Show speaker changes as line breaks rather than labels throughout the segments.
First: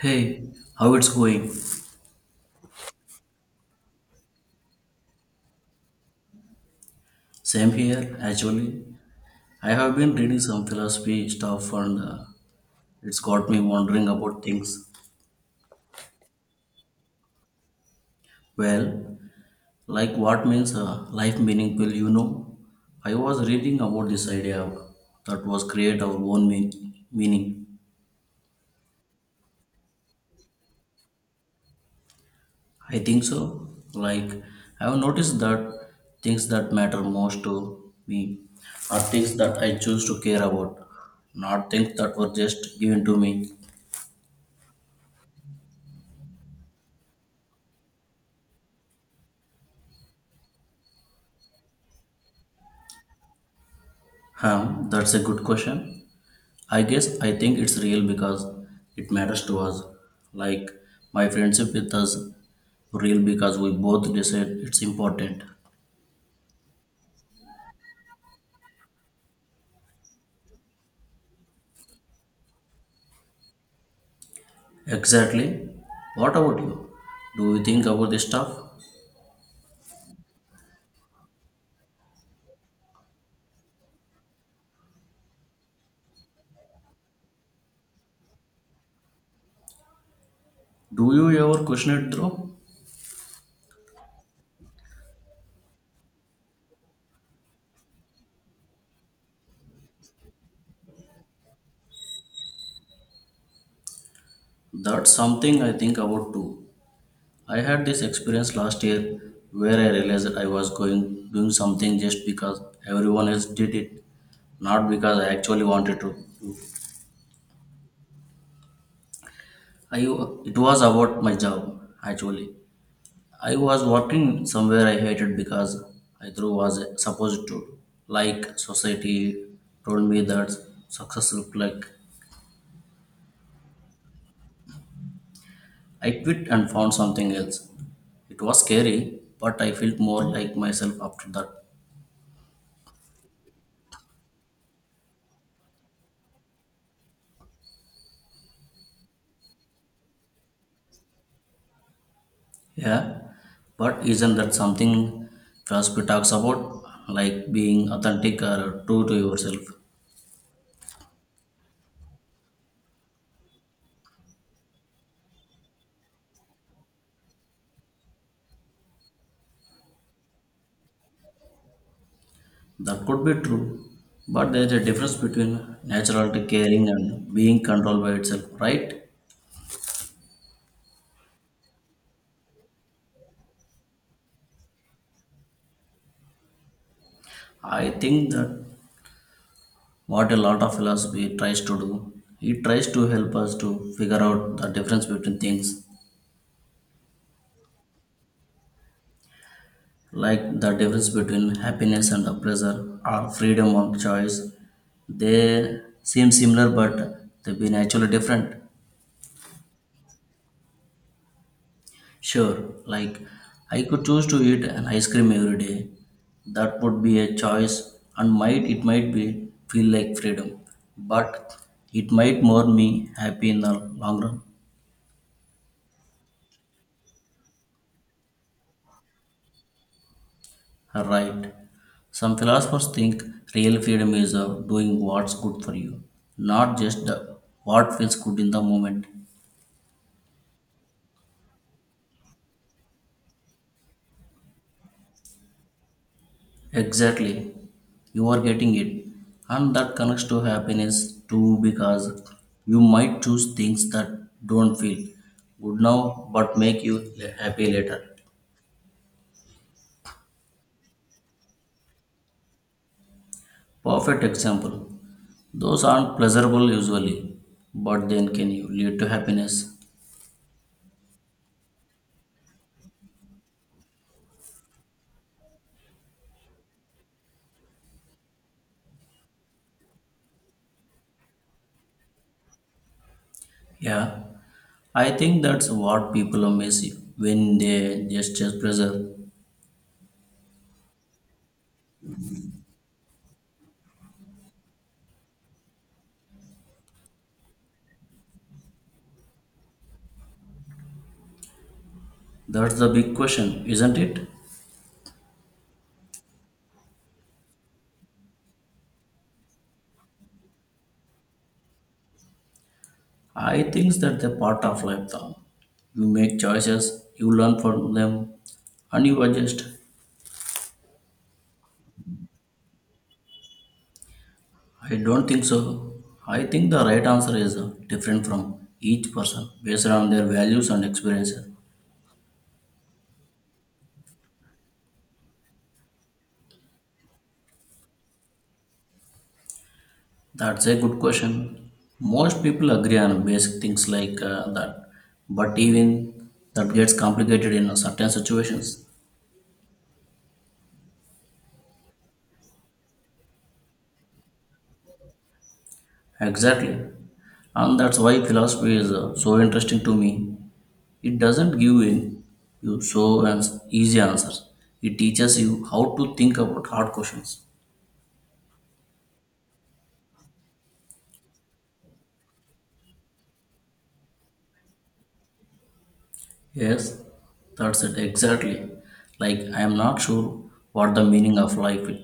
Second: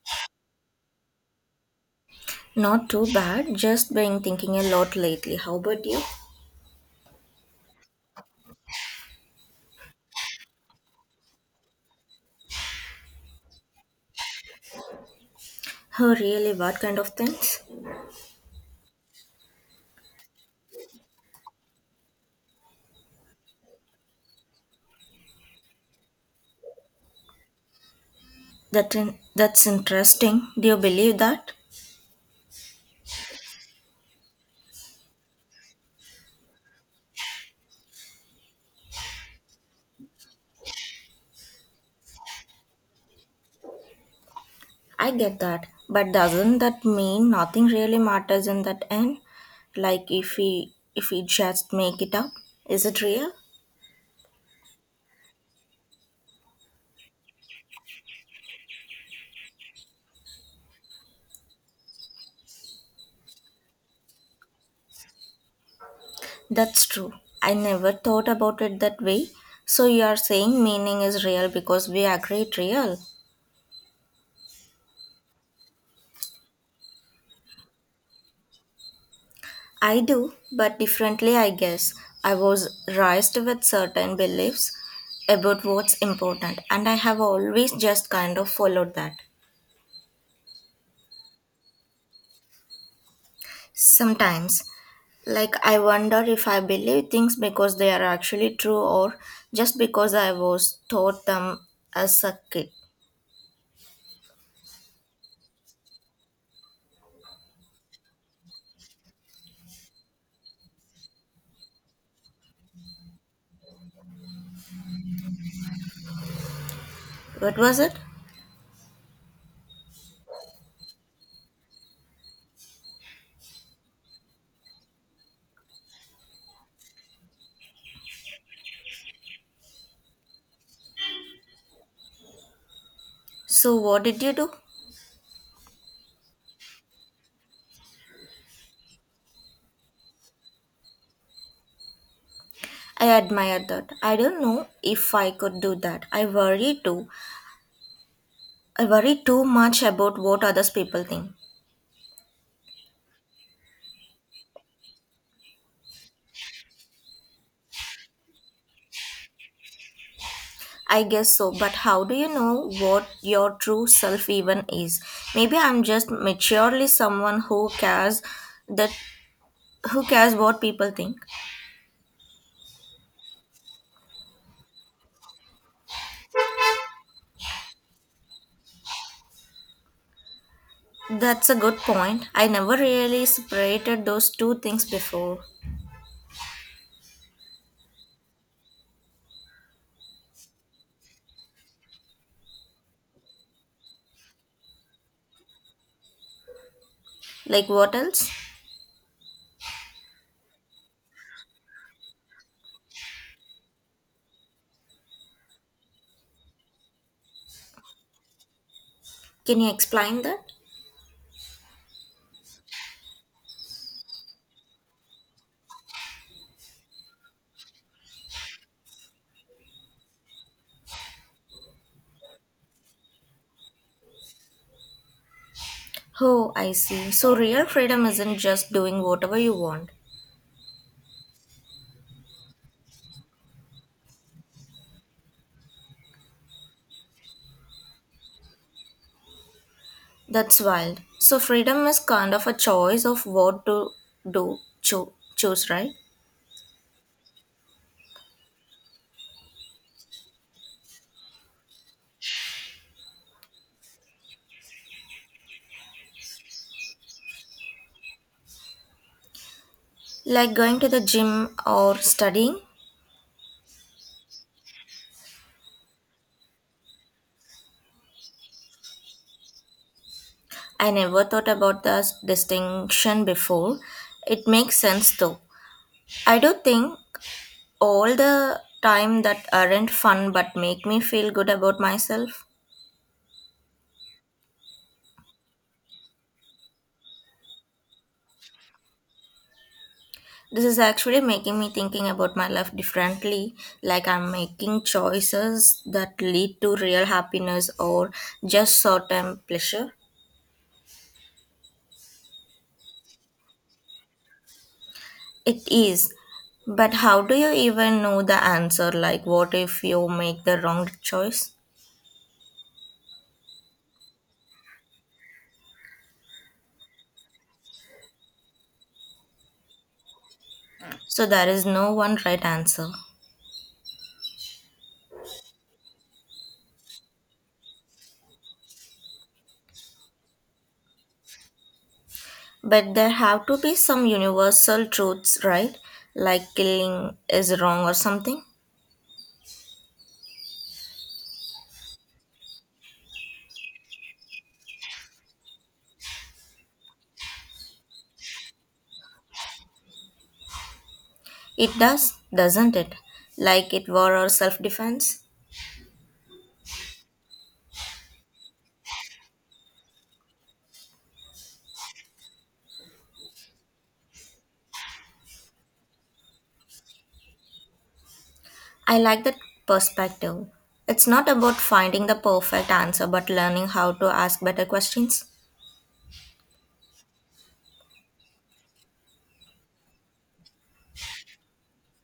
Hey, how it's going?
Not too bad, just been thinking a lot lately. How about you?
Same here, actually. I have been reading some philosophy stuff and it's got me wondering about things.
Oh, really? What kind of things?
Well, like what means life meaningful, you know? I was reading about this idea that was create our own meaning.
That's interesting. Do you believe that?
I think so. Like, I have noticed that things that matter most to me are things that I choose to care about, not things that were just given to me.
I get that, but doesn't that mean nothing really matters in that end? Like if we just make it up, is it real?
That's a good question. I guess I think it's real because it matters to us. Like my friendship with us real because we both decide it's important.
That's true. I never thought about it that way. So you are saying meaning is real because we agree it real.
Exactly. What about you? Do you think about this stuff?
I do, but differently, I guess. I was raised with certain beliefs about what's important, and I have always just kind of followed that.
Do you ever question it though?
Sometimes, like, I wonder if I believe things because they are actually true or just because I was taught them as a kid.
That's something I think about too. I had this experience last year where I realized I was going doing something just because everyone else did it, not because I actually wanted to.
What was it?
I It was about my job actually. I was working somewhere I hated because I threw was supposed to. Like society told me that success looked like.
So, what did you do?
I quit and found something else. It was scary, but I felt more like myself after that.
I admire that. I don't know if I could do that. I worry too. I worry too much about what others people think.
Yeah, but isn't that something philosophy talks about, like being authentic or true to yourself?
I guess so, but how do you know what your true self even is? Maybe I'm just maturely someone who cares that who cares what people think.
That could be true, but there is a difference between natural caring and being controlled by itself, right?
That's a good point. I never really separated those two things before.
I think that what a lot of philosophy tries to do, it tries to help us to figure out the difference between things,
Like what else?
like the difference between happiness and pleasure, or freedom of choice. They seem similar, but they be naturally different.
Can you explain that?
Sure, like I could choose to eat an ice cream every day. That would be a choice and might be feel like freedom, but it might more me happy in the long run.
Oh, I see. So real freedom isn't just doing whatever you want.
Right. Some philosophers think real freedom is of doing what's good for you, not just the, what feels good in the moment.
That's wild. So freedom is kind of a choice of what to do, choose, right?
Exactly. You are getting it. And that connects to happiness too because you might choose things that don't feel good now but make you happy later.
Like going to the gym or studying?
Perfect example. Those aren't pleasurable usually, but then can you lead to happiness?
I never thought about the distinction before. It makes sense though. I do think all the time that aren't fun but make me feel good about myself.
Yeah. I think that's what people miss when they just chase pleasure.
This is actually making me thinking about my life differently, like I'm making choices that lead to real happiness or just short-term pleasure.
That's the big question, isn't it?
It is. But how do you even know the answer? Like, what if you make the wrong choice?
I think that's a part of life though. You make choices, you learn from them, and you adjust.
So there is no one right answer.
I don't think so. I think the right answer is different from each person based on their values and experiences.
But there have to be some universal truths, right? Like killing is wrong or something.
That's a good question. Most people agree on basic things like that, but even that gets complicated in certain situations.
It does, doesn't it? Like it war or self defense.
Exactly. And that's why philosophy is so interesting to me. It doesn't give in you so easy answers. It teaches you how to think about hard questions.
I like that perspective. It's not about finding the perfect answer, but learning how to ask better questions.
Yes, that's it exactly. Like I am not sure what the meaning of life is,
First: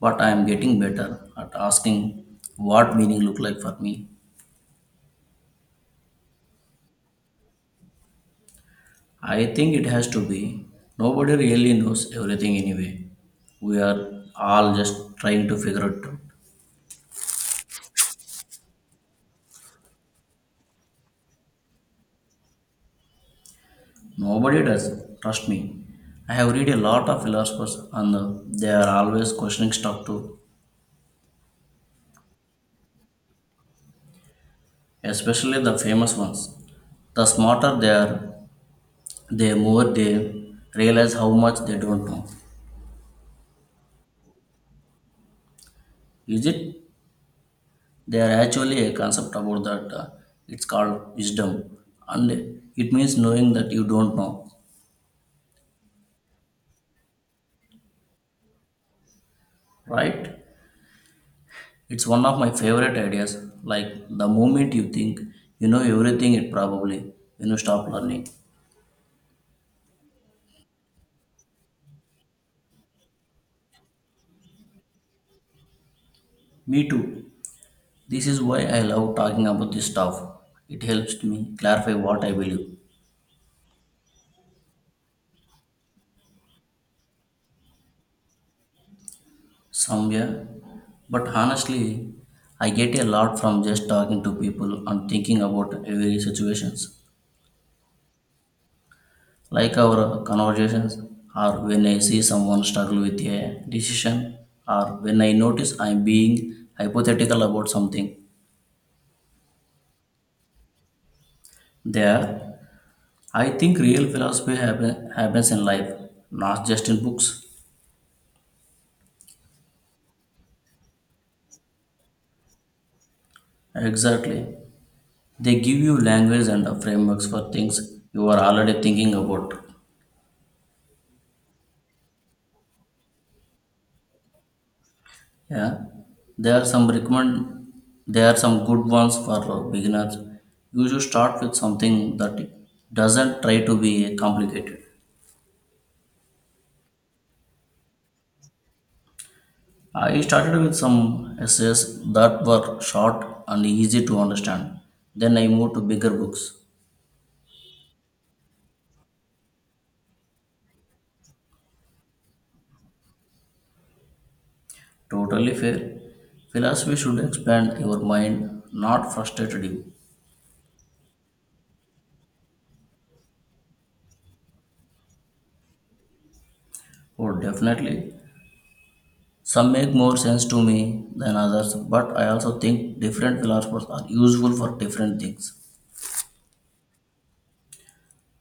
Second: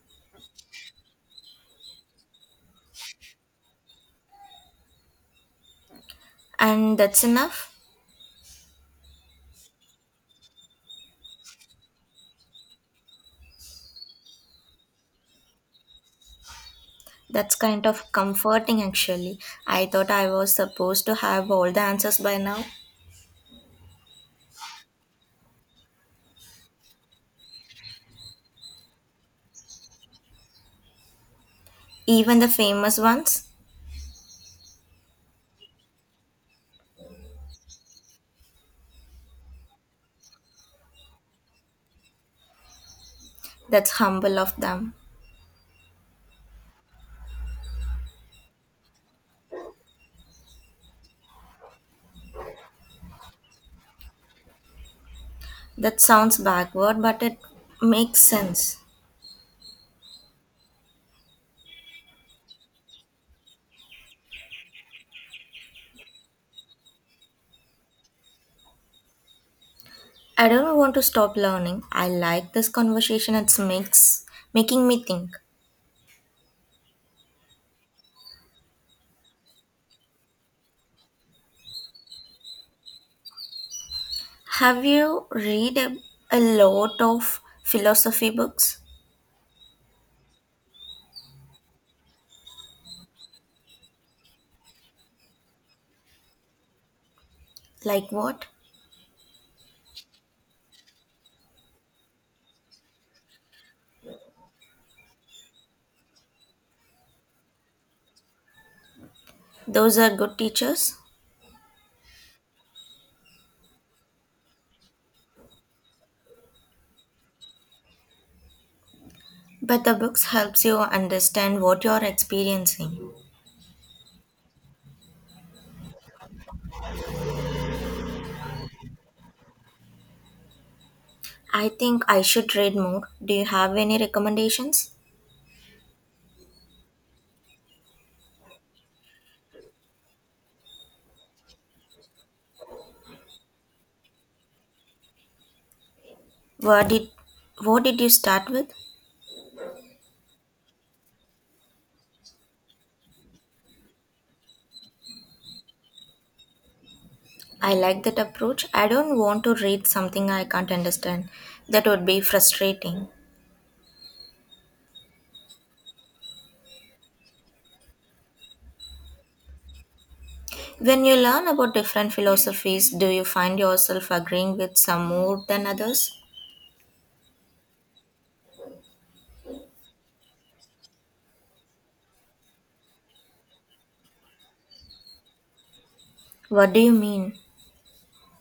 but I am getting better at asking what meaning look like for me.
And that's enough.
I think it has to be. Nobody really knows everything anyway. We are all just trying to figure it out.
That's kind of comforting actually. I thought I was supposed to have all the answers by now,
Nobody does, trust me. I have read a lot of philosophers and they are always questioning stuff too,
even the famous ones.
especially the famous ones. The smarter they are, the more they realize how much they don't know.
That's humble of them.
Is it? There actually a concept about that. It's called wisdom, and it means knowing that you don't know,
That sounds backward, but it makes sense.
right? It's one of my favorite ideas. Like the moment you think you know everything, it probably you stop learning.
I don't want to stop learning. I like this conversation. It's makes making me think.
Me too. This is why I love talking about this stuff. It helps me clarify what I believe
Have you read a lot of philosophy books?
somewhere. But honestly, I get a lot from just talking to people and thinking about every situations.
Like what?
Like our conversations or when I see someone struggle with a decision or when I notice I'm being hypothetical about something.
Those are good teachers,
There, I think real philosophy happens in life, not just in books.
but the books helps you understand what you're experiencing.
Exactly. They give you language and frameworks for things you are already thinking about.
I think I should read more. Do you have any recommendations?
Yeah, there are some recommend. There are some good ones for beginners. You should start with something that doesn't try to be complicated.
What did what did you start with?
I started with some essays that were short and easy to understand. Then I moved to bigger books.
I like that approach. I don't want to read something I can't understand. That would be frustrating.
Totally fair. Philosophy should expand your mind, not frustrate you.
When you learn about different philosophies, do you find yourself agreeing with some more than others?
Oh, definitely. Some make more sense to me than others, but I also think different philosophers are useful for different things.
What do you mean?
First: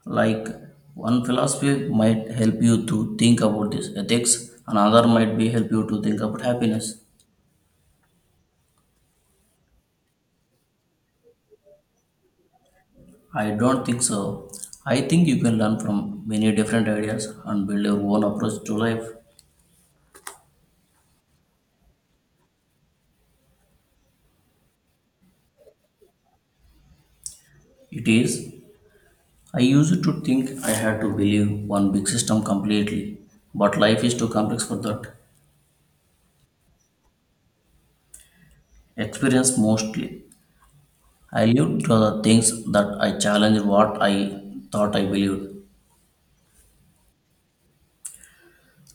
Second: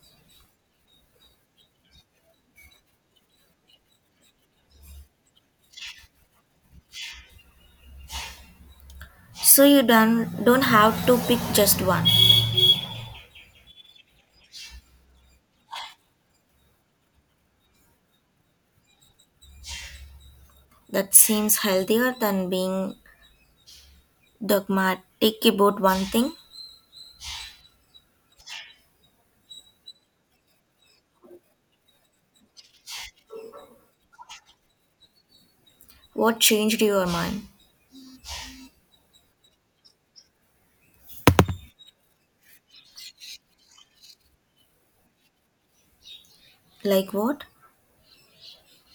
Like one philosophy might help you to think about this ethics, another might be help you to think about happiness.
So you don't have to pick just one.
I don't think so. I think you can learn from many different ideas and build your own approach to life.
That seems healthier than being dogmatic about one thing.
It is. I used to think I had to believe one big system completely, but life is too complex for that.
What changed your mind?
Experience mostly. I lived to the things that I challenged what I thought I believed,
Like what?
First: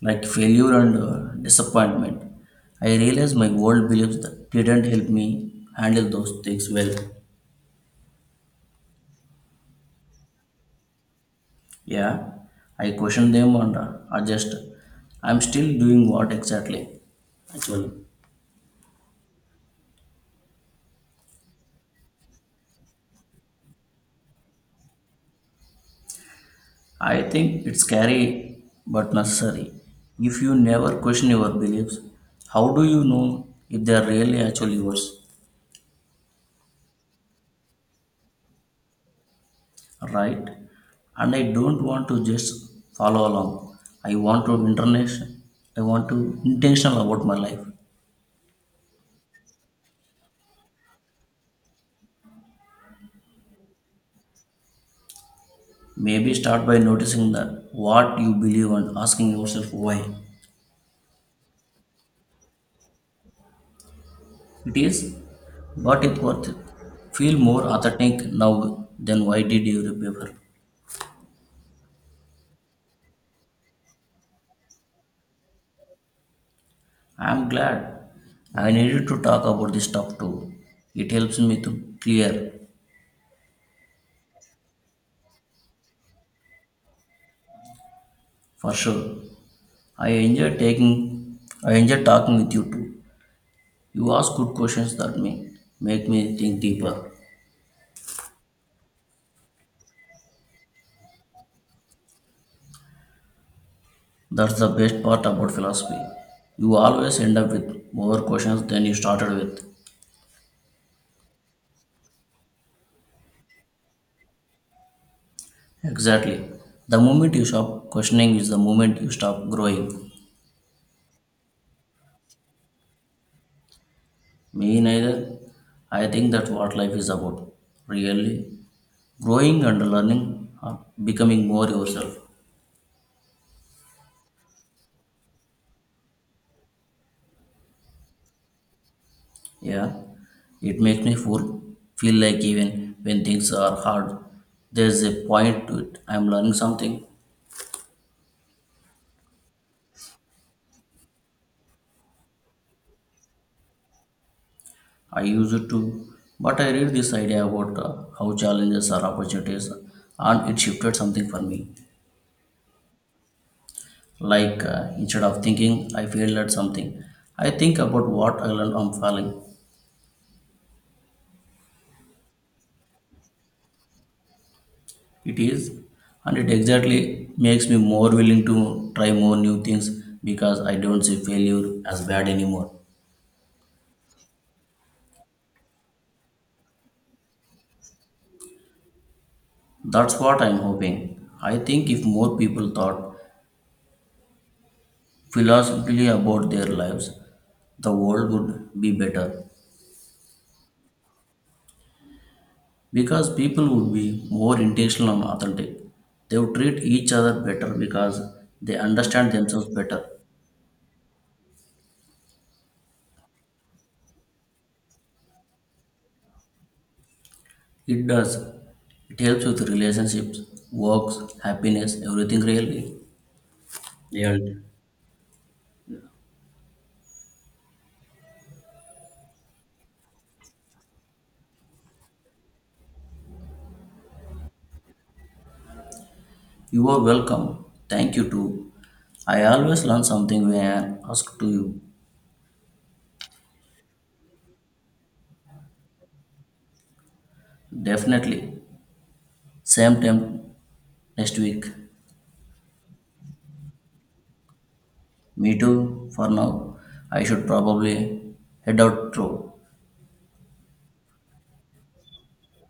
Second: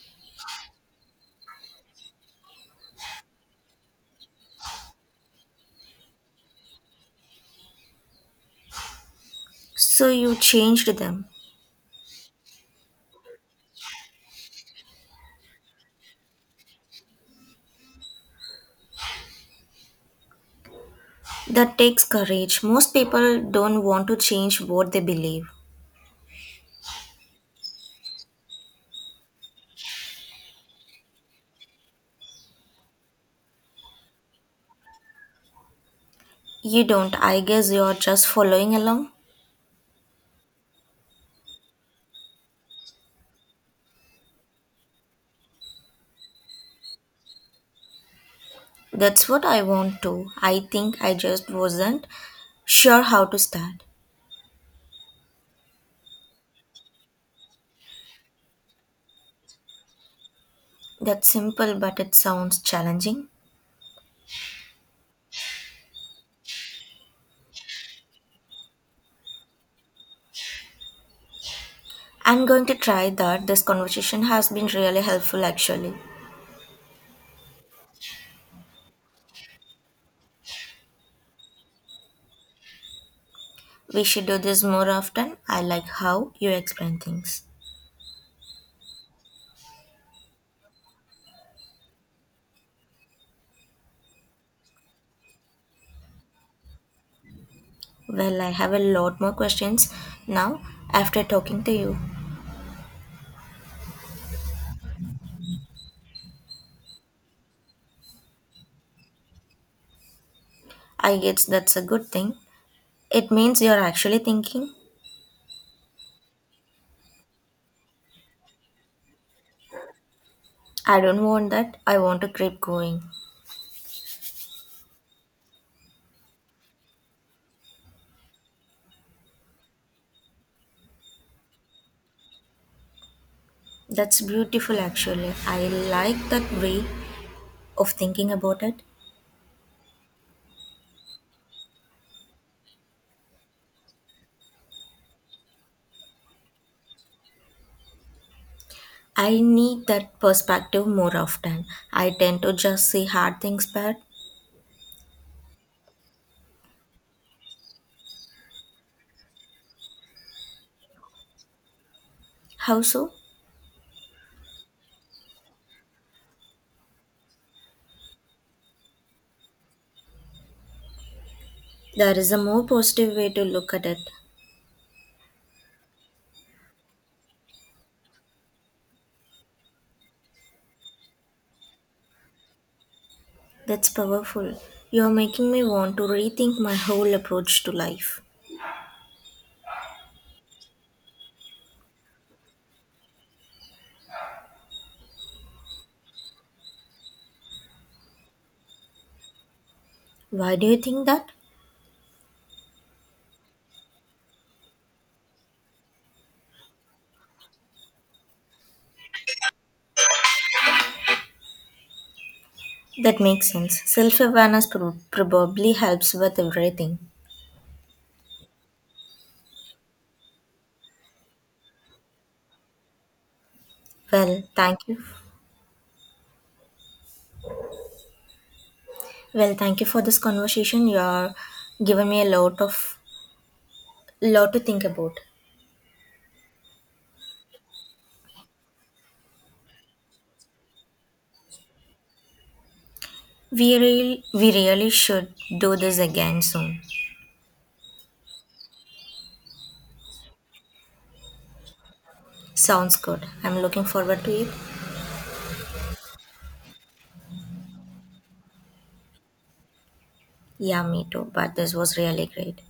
like failure and disappointment. I realized my old beliefs that didn't help me handle those things well.
So you changed them.
Yeah, I questioned them and adjust. I'm still doing what exactly? Actually,
That takes courage. Most people don't want to change what they believe.
I think it's scary but necessary. If you never question your beliefs, how do you know if they are really actually yours?
You don't. I guess you're just following along.
Right? And I don't want to just follow along. I want to internation. I want to intentional about my life.
That's what I want to. I think I just wasn't sure how to start.
Maybe start by noticing that what you believe and asking yourself why
That's simple, but it sounds challenging.
it is, but it worth it. Feel more authentic now than why did you remember?
I'm going to try that. This conversation has been really helpful, actually.
I am glad I needed to talk about this stuff too. It helps me to clear
We should do this more often. I like how you explain things.
for sure. I enjoy talking with you too. You ask good questions that me make me think deeper.
Well, I have a lot more questions now after talking to you.
That's the best part about philosophy. You always end up with more questions than you started with.
I guess that's a good thing. It means you're actually thinking.
Exactly. The moment you stop questioning is the moment you stop growing.
I don't want that. I want to keep going.
Me neither. I think that's what life is about. Really. Growing and learning are becoming more yourself.
That's beautiful, actually. I like that way of thinking about it.
Yeah. It makes me feel like even when things are hard, there's a point to it. I'm learning something.
I need that perspective more often. I tend to just see hard things bad.
I used to, but I read this idea about how challenges are opportunities, and it shifted something for me.
How so?
Like instead of thinking I failed at something, I think about what I learned from failing.
There is a more positive way to look at it.
It is, and it exactly makes me more willing to try more new things because I don't see failure as bad anymore.
That's powerful. You're making me want to rethink my whole approach to life.
That's what I'm hoping. I think if more people thought philosophically about their lives, the world would be better.
Why do you think that?
Because people would be more intentional and authentic. They would treat each other better because they understand themselves better.
That makes sense. Self awareness probably helps with everything.
It does. It helps with relationships, works, happiness, everything really.
Well,
Really.
thank you. Well, thank you for this conversation. You are giving me a lot of Lot to think about.
You are welcome. Thank you too. I always learn something when I ask to you.
We really should do this again soon.
Definitely. Same time next week.
Sounds good. I'm looking forward to it.
Me too for now. I should probably head out through.
Yeah, me too. But this was really great.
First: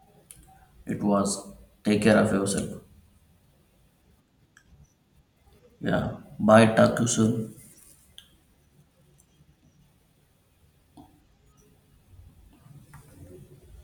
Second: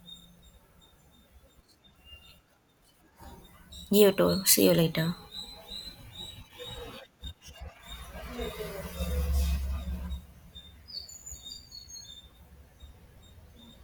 It was. Take care of yourself.
You too. See you later.
Yeah. Bye. Talk to you soon.